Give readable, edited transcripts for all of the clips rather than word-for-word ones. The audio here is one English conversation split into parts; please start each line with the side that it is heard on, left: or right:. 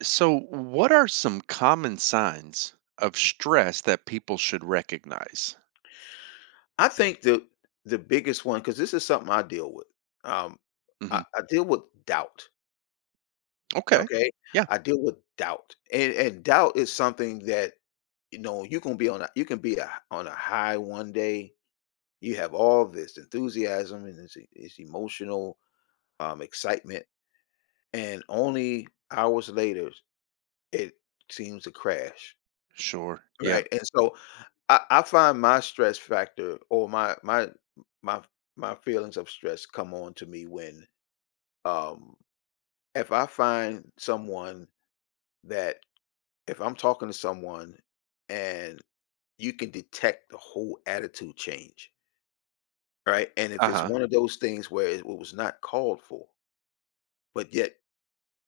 right: So, what are some common signs of stress that people should recognize?
left: I think the biggest one, because this is something I deal with. Um, I,
right: Hmm.
left: I deal with doubt.
right: Okay.
left: Okay,
right: Yeah.
left: I deal with doubt, and doubt is something that you know you can be on a you can be a, on a high one day. You have all this enthusiasm and this emotional excitement, and only hours later it seems to crash.
right: Sure. Yeah.
left: Right, and so I find my stress factor or my my feelings of stress come on to me when, um, if I find someone that if I'm talking to someone and you can detect the whole attitude change, right? And if
right: Uh
left: it's
right: huh.
left: one of those things where it was not called for, but yet,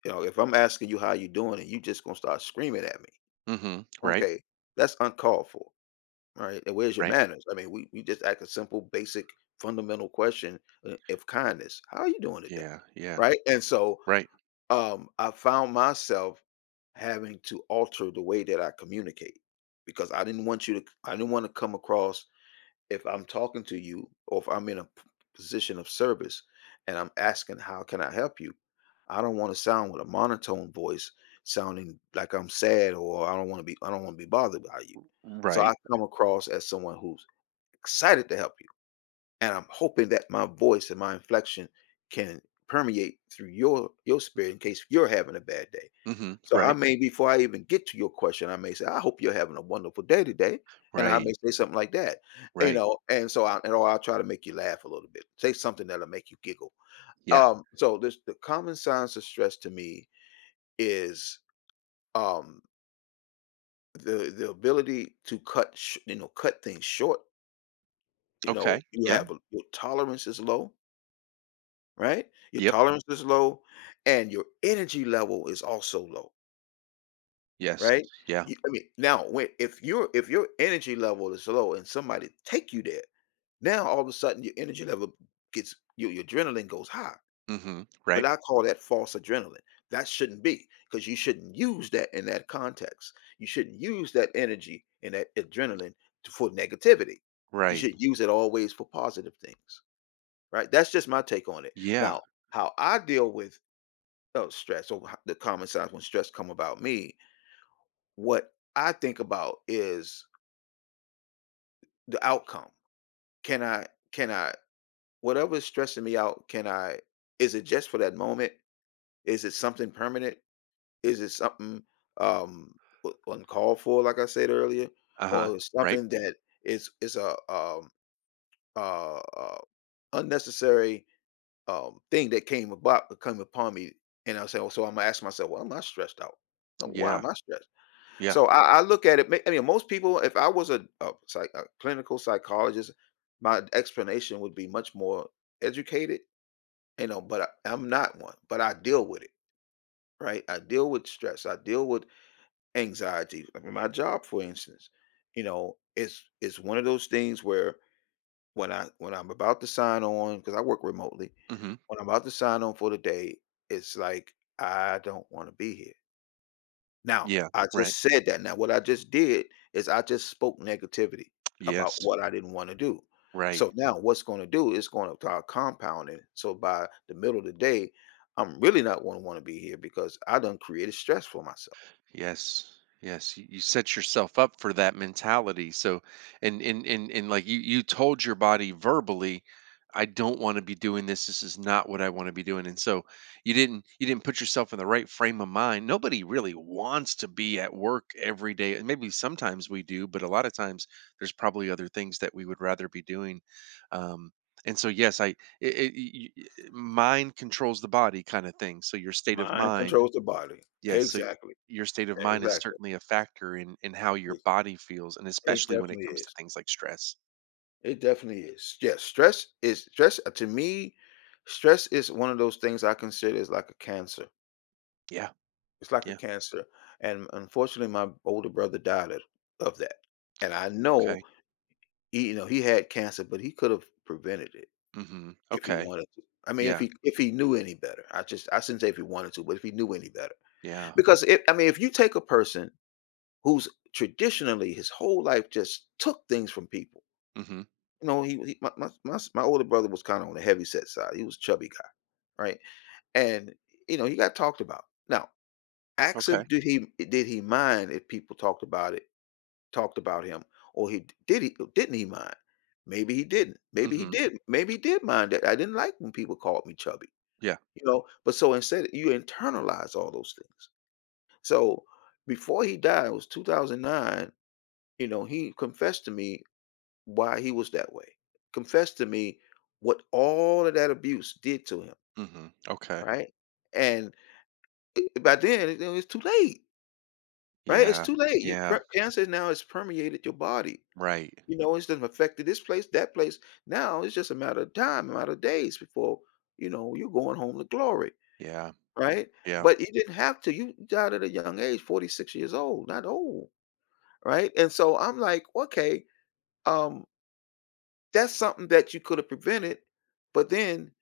left: you know, if I'm asking you how you doing and you just gonna start screaming at me,
right: Hmm. Right.
left: okay, that's uncalled for. Right, and where's your
right: Right.
left: manners? I mean, we just ask a simple, basic, fundamental question of kindness. How are you doing today?
right: Yeah. Yeah.
left: Right, and so
right: Right.
left: I found myself having to alter the way that I communicate because I didn't want you to. I didn't want to come across if I'm talking to you or if I'm in a position of service and I'm asking, how can I help you? I don't want to sound with a monotone voice sounding like I'm sad or I don't want to be bothered by you. So I
right: Right.
left: come across as someone who's excited to help you and I'm hoping that my voice and my inflection can permeate through your spirit in case you're having a bad day.
right: Hmm.
left: So I
right: Right.
left: may, before I even get to your question, I may say, "I hope you're having a wonderful day today," and I may
right: Right.
left: say something like that, you
right: Right.
left: know. And so, I, and or I'll try to make you laugh a little bit, say something that'll make you giggle.
right: Yeah.
left: So this the common signs of stress to me is um the ability to cut you know cut things short. You
right: Okay.
left: know,
right: Yeah.
left: your tolerance is low, right? Your
right: Yep.
left: tolerance is low and your energy level is also low,
right: Yes.
left: right?
right: Yeah.
left: I mean, now when if your energy level is low and somebody take you there, now all of a sudden your energy level gets your adrenaline goes high.
right: Hmm.
left: But
right: Right.
left: I call that false adrenaline. That shouldn't be because you shouldn't use that in that context. You shouldn't use that energy and that adrenaline to, for negativity. You
right: Right.
left: should use it always for positive things, right? That's just my take on it.
right: Yeah.
left: Now, how I deal with. Oh, stress. So the common signs when stress come about me, what I think about is the outcome. Can I can I whatever is stressing me out, can I, is it just for that moment? Is it something permanent? Is it something um uncalled for, like I said earlier?
right: Uh huh.
left: Or
right: Right.
left: something that is a uh, uh unnecessary thing that came about come upon me, and I say, oh, so I'm gonna ask myself, well, am I stressed out? No, why
right: Yeah.
left: am I stressed?
right: Yeah.
left: So I look at it. I mean, most people, if I was a clinical psychologist, my explanation would be much more educated, you know, but I'm not one, but I deal with it, right? I deal with stress. I deal with anxiety. I mean, my job, for instance, you know, it's one of those things where when I'm about to sign on, cause I work remotely,
right: Hmm.
left: when I'm about to sign on for the day, it's like, I don't want to be here. Now,
right: Yeah.
left: I
right: Right.
left: just said that. Now, what I just did is I just spoke negativity about
right: Yes.
left: what I didn't wanna do.
right: Right.
left: So now what's gonna do, is gonna start compounding. So by the middle of the day, I'm really not gonna wanna be here because I done created stress for myself.
right: Yes. Yes. You set yourself up for that mentality. So, and like you told your body verbally, I don't want to be doing this. This is not what I want to be doing. And so you didn't put yourself in the right frame of mind. Nobody really wants to be at work every day. And maybe sometimes we do, but a lot of times there's probably other things that we would rather be doing. Um, and so, yes, I, it, y- y- mind controls the body kind of thing. So your state of
left: Mind
right: mind
left: controls the body.
right: Yes, so
left: Exactly,
right: your state of mind is
left: exactly.
right: certainly a factor in how your
left: It
right: body feels, and
left: it
right: especially when it
left: definitely
right: comes to
left: is.
right: things like stress.
left: It definitely is. Yes. Stress is stress, to me, stress is one of those things I consider is like a cancer.
right: Yeah,
left: It's like a
right: yeah,
left: cancer, and unfortunately, my older brother died of that, and I know,
right: okay.
left: he you know, he had cancer, but he could have prevented it
right: Mhm.
left: if he
right: Okay.
left: wanted to. I mean,
right: Yeah,
left: if he knew any better. I shouldn't say if he wanted to, but if he knew any better.
right: yeah.
left: Because it I mean, if you take a person who's traditionally his whole life just took things from people,
right: Mhm.
left: you know, he my older brother was kinda on the heavy set side, he was a chubby guy, right? And, you know, he got talked about. Now, ask him,
right: Okay.
left: did he mind if people talked about it talked about him, or he didn't he mind? Maybe he didn't. Maybe he
right: Mhm.
left: did. Maybe he did mind that I didn't like when people called me chubby,
right: Yeah.
left: you know. But so instead, you internalize all those things. So before he died, it was 2009. You know, he confessed to me why he was that way. Confessed to me what all of that abuse did to him,
right: Mhm. Okay.
left: right? And by then, it's too late, right? It's
right: Yeah.
left: too late.
right: Yeah.
left: Cancer now has permeated your body.
right: Right.
left: You know, it's doesn't affect this place, that place. Now it's just a matter of time, a matter of days before, you know, you're going home to glory,
right: Yeah.
left: right?
right: Yeah.
left: But you didn't have to. You died at a young age, 46 years old, not old, right? And so I'm like, okay, um, that's something that you could have prevented, but then,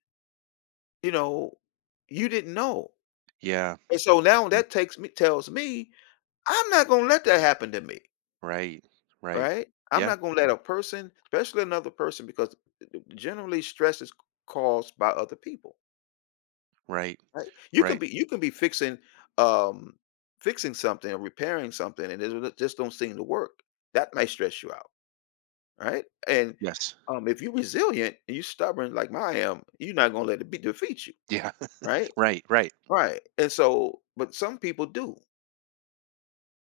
left: you know, you didn't know.
right: Yeah.
left: And so now
right: Mm.
left: that takes me tells me I'm not gonna let that happen to me,
right: Right. Right.
left: right? I'm
right: Yeah.
left: not gonna let a person, especially another person, because generally stress is caused by other people,
right: Right.
left: right?
right: Right.
left: You can be fixing um fixing something or repairing something and it will- just don't seem to work. That may stress you out, right? And
right: Yes.
left: if you're resilient and you're stubborn like I am, you're not gonna let it be defeat you,
right: Yeah.
left: right?
right: Right. Right.
left: Right. And so, but some people do.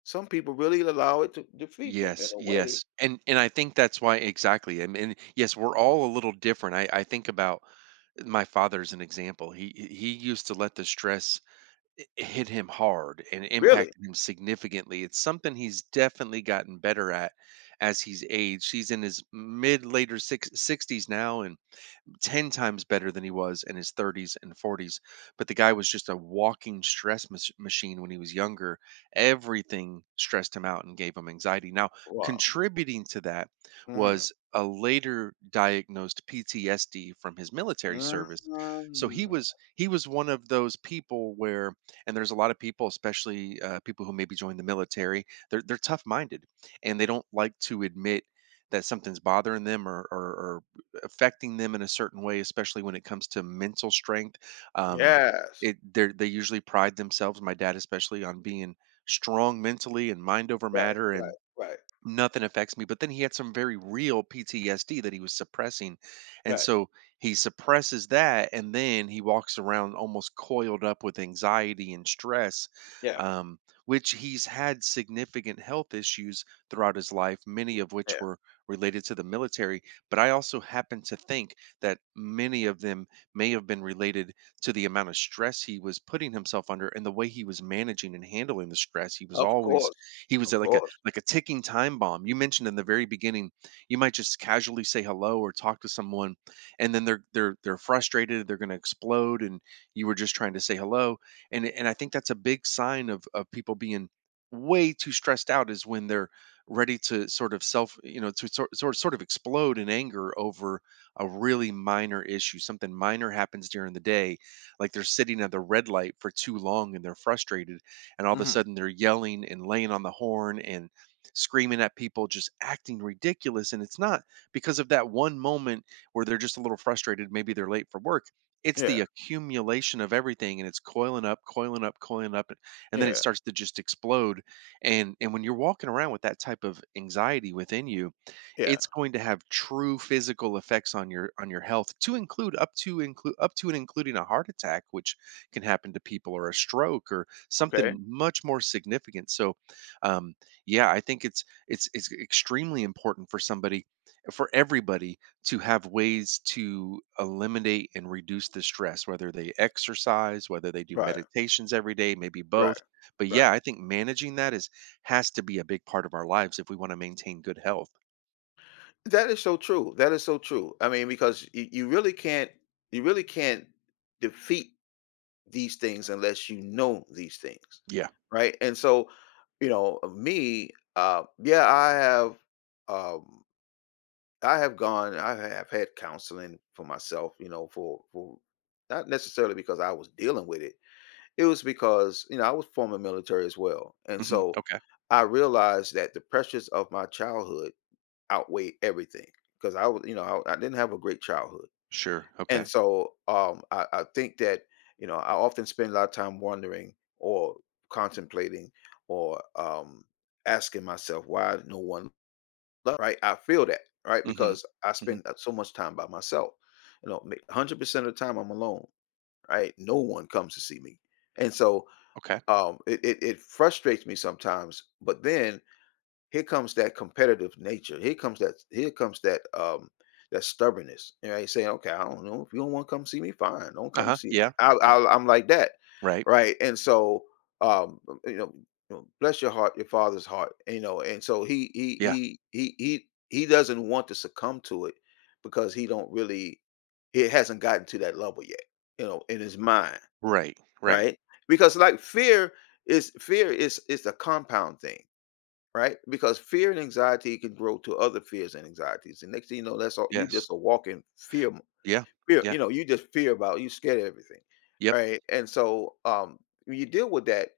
left: Some people really allow it to defeat them in
right: Yes.
left: a way.
right: Yes. And I think that's why exactly. I mean, yes, we're all a little different. I think about my father's an example. He used to let the stress hit him hard and
left: Really.
right: impacted him significantly. It's something he's definitely gotten better at as he's aged. He's in his mid later six, sixties 60s now 10 times better than he was in his 30s and 40s. But the guy was just a walking stress machine when he was younger. Everything stressed him out and gave him anxiety. Now,
left: Wow.
right: contributing to that
left: Hmm.
right: was a later diagnosed PTSD from his military service. So he
left: Mm.
right: was he was one of those people where, and there's a lot of people, especially people who maybe join the military, they're tough minded and they don't like to admit that something's bothering them, or, affecting them in a certain way, especially when it comes to mental strength. Um,
left: Yes.
right: it they usually pride themselves, my dad especially, on being strong mentally and mind over
left: Right,
right: matter,
left: right,
right: and
left: right,
right: nothing affects me. But then he had some very real PTSD that he was suppressing. And
left: right.
right: so he suppresses that. And then he walks around almost coiled up with anxiety and stress,
left: Yeah.
right: um, which he's had significant health issues throughout his life, many of which
left: Yeah,
right: were related to the military. But I also happen to think that many of them may have been related to the amount of stress he was putting himself under and the way he was managing and handling the stress. He was
left: of
right: always,
left: course,
right: he was
left: of
right: at
left: course.
right: like a ticking time bomb. You mentioned in the very beginning, you might just casually say hello or talk to someone, and then they're frustrated, they're going to explode, and you were just trying to say hello. And I think that's a big sign of people being way too stressed out is when they're ready to sort of self, you know, to sort of explode in anger over a really minor issue. Something minor happens during the day, like they're sitting at the red light for too long and they're frustrated and all of a
left: Mhm.
right: sudden they're yelling and laying on the horn and screaming at people, just acting ridiculous. And it's not because of that one moment where they're just a little frustrated. Maybe they're late for work. It's the
left: Yeah,
right: accumulation of everything and it's coiling up, coiling up, coiling up. And then it
left: yeah,
right: starts to just explode. And when you're walking around with that type of anxiety within you,
left: yeah.
right: it's going to have true physical effects on your health, to include up to and including a heart attack, which can happen to people, or a stroke or
left: Okay.
right: something much more significant. So, um, yeah, I think it's extremely important for somebody, for everybody, to have ways to eliminate and reduce the stress, whether they exercise, whether they do
left: Right,
right: meditations every day, maybe
left: right,
right: both. But
left: right.
right: yeah, I think managing that is, has to be a big part of our lives if we want to maintain good health.
left: That is so true. That is so true. I mean, because you really can't, you really can't defeat these things unless you know these things,
right: Yeah.
left: right? And so, you know, me, yeah, um, I have gone, I have had counseling for myself, you know, for not necessarily because I was dealing with it, it was because, you know, I was former military as well. And
right: Hmm.
left: so
right: Okay.
left: I realized that the pressures of my childhood outweighed everything because I was, you know, I didn't have a great childhood.
right: Sure.
left: And
right: Okay.
left: so I think that, you know, I often spend a lot of time wondering or contemplating or asking myself why no one, right? I feel that, right?
right: Hmm.
left: Because I
right: Hmm.
left: spend so much time by myself. You know, 100% of the time I'm alone, right? No one comes to see me. And so
right: Okay.
left: it frustrates me sometimes, but then here comes that competitive nature. Here comes that that stubbornness. And I say, okay, I don't know if you don't want to come see me, fine. Don't
right: Uh
left: come
right: huh.
left: see me.
right: Yeah.
left: I'm like that,
right: Right.
left: right? And so um you know, bless your heart, your father's heart, you know. And so
right: Yeah.
left: he doesn't want to succumb to it because he don't really it hasn't gotten to that level yet, you know, in his mind,
right: Right. Right.
left: right? Because like fear is is a compound thing, right? Because fear and anxiety can grow to other fears and anxieties and next thing you know that's all you,
right: Yes.
left: just a walking
right: Yeah.
left: fear,
right: Yeah.
left: you know, you just fear about you scared of everything,
right: Yep.
left: right? And so when you deal with that,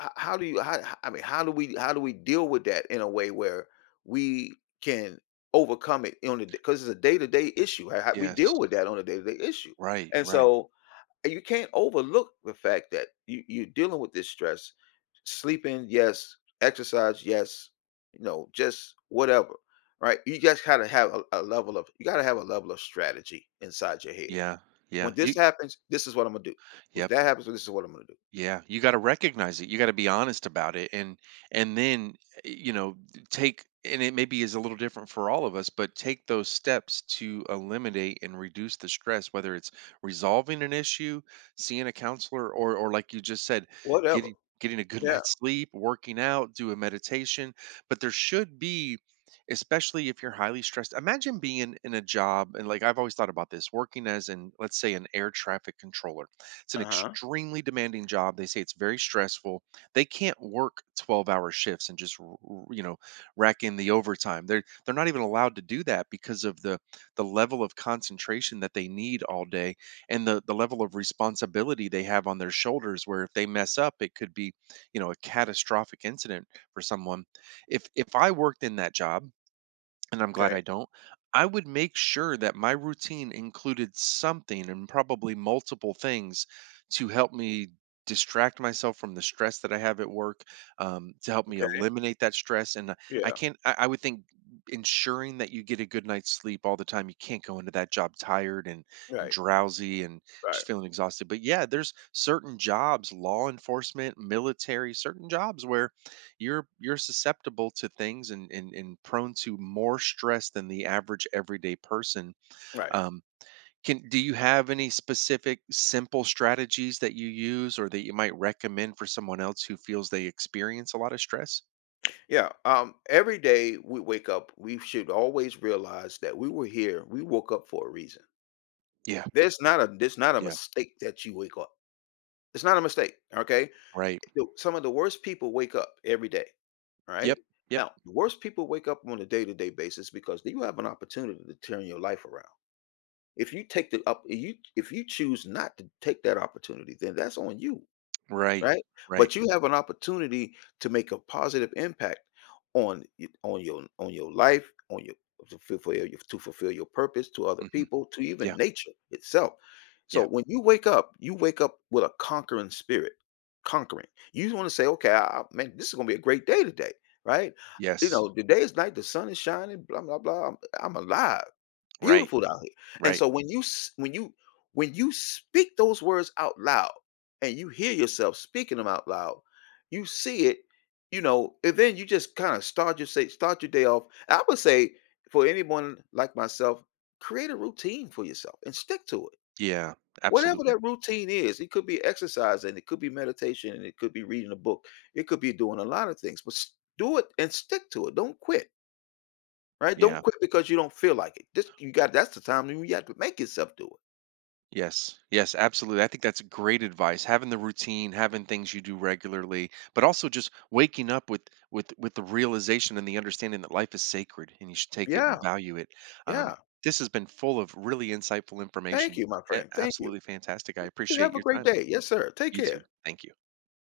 left: how do you how- I mean how do we deal with that in a way where we can overcome it on the, because it's a day-to-day issue. How we
right: Yes.
left: deal with that on a day-to-day issue,
right: Right.
left: and
right: Right.
left: so, and you can't overlook the fact that you you're dealing with this stress. Sleeping, yes. Exercise, yes. You know, just whatever, right? You just gotta have a level of you gotta have a level of strategy inside your head.
right: Yeah. Yeah.
left: When
right: You
left: this happens, this is what I'm gonna do. When
right: Yep.
left: that happens, this is what I'm gonna do.
right: Yeah. You got to recognize it. You got to be honest about it, and then eh, you know take, and it maybe is a little different for all of us, but take those steps to eliminate and reduce the stress, whether it's resolving an issue, seeing a counselor, or like you just said,
left: Whatever.
right: getting getting a good
left: Yeah.
right: night's sleep, working out, do a meditation, but there should be, especially if you're highly stressed. Imagine being in a job, and like I've always thought about this, working as an let's say an air traffic controller. It's an
left: Uh huh.
right: extremely demanding job. They say it's very stressful. They can't work 12-hour shifts and just rack in the overtime. They're not even allowed to do that because of the level of concentration that they need all day, and the level of responsibility they have on their shoulders, where if they mess up it could be, you know, a catastrophic incident for someone. If I worked in that job, and I'm glad
left: Okay.
right: I don't, I would make sure that my routine included something, and probably multiple things, to help me distract myself from the stress that I have at work, to help me
left: Okay.
right: eliminate that stress. And I
left: Yeah.
right: can't, I would think ensuring that you get a good night's sleep all the time. You can't go into that job tired and
left: Right.
right: drowsy and
left: Right.
right: just feeling exhausted. But yeah, there's certain jobs, law enforcement, military, certain jobs where you're susceptible to things, and and prone to more stress than the average everyday person.
left: Right.
right: Um can Do you have any specific simple strategies that you use or that you might recommend for someone else who feels they experience a lot of stress?
left: Yeah. Every day we wake up, we should always realize that we were here. We woke up for a reason.
right: Yeah.
left: There's not a
right: Yeah.
left: mistake that you wake up. It's not a mistake, okay?
right: Right.
left: Some of the worst people wake up every day, all right?
right: Yep. Yep.
left: Now, the worst people wake up on a day-to-day basis because you have an opportunity to turn your life around. If you take the up, you if you choose not to take that opportunity, then that's on you.
right: Right.
left: Right?
right: Right.
left: But you have an opportunity to make a positive impact on y on your life, on your to fulfill your to fulfill your purpose to other
right: Hmm.
left: people, to
right: Yeah.
left: even nature itself. So
right: Yeah.
left: when you wake up with a conquering spirit, conquering. You want to say, okay, man, this is gonna be a great day today, right? You
right: Yes.
left: know, the day is night, the sun is shining, blah blah blah. I'm alive,
right: Right.
left: beautiful down here. And
right: Right.
left: so when you speak those words out loud and you hear yourself speaking them out loud, you see it, you know, and then you just kind of start your say start your day off. I would say for anyone like myself, create a routine for yourself and stick to it.
right: Yeah.
left: Whatever
right: Absolutely.
left: that routine is, it could be exercise and it could be meditation and it could be reading a book. It could be doing a lot of things, but do it and stick to it. Don't quit, right? Don't
right: Yeah.
left: quit because you don't feel like it. Just you got that's the time when you have to make yourself do it.
right: Yes. Yes, absolutely. I think that's great advice. Having the routine, having things you do regularly, but also just waking up with with the realization and the understanding that life is sacred and you should take it
left: Yeah,
right: and value it.
left: yeah.
right: Um, this has been full of really insightful
left: Thank
right: information.
left: you, my friend. Thank you.
right: Absolutely fantastic. I
left: You have
right: appreciate
left: a
right: your
left: great
right: time.
left: day. Yes, sir. Take
right: You
left: care.
right: too. Thank you.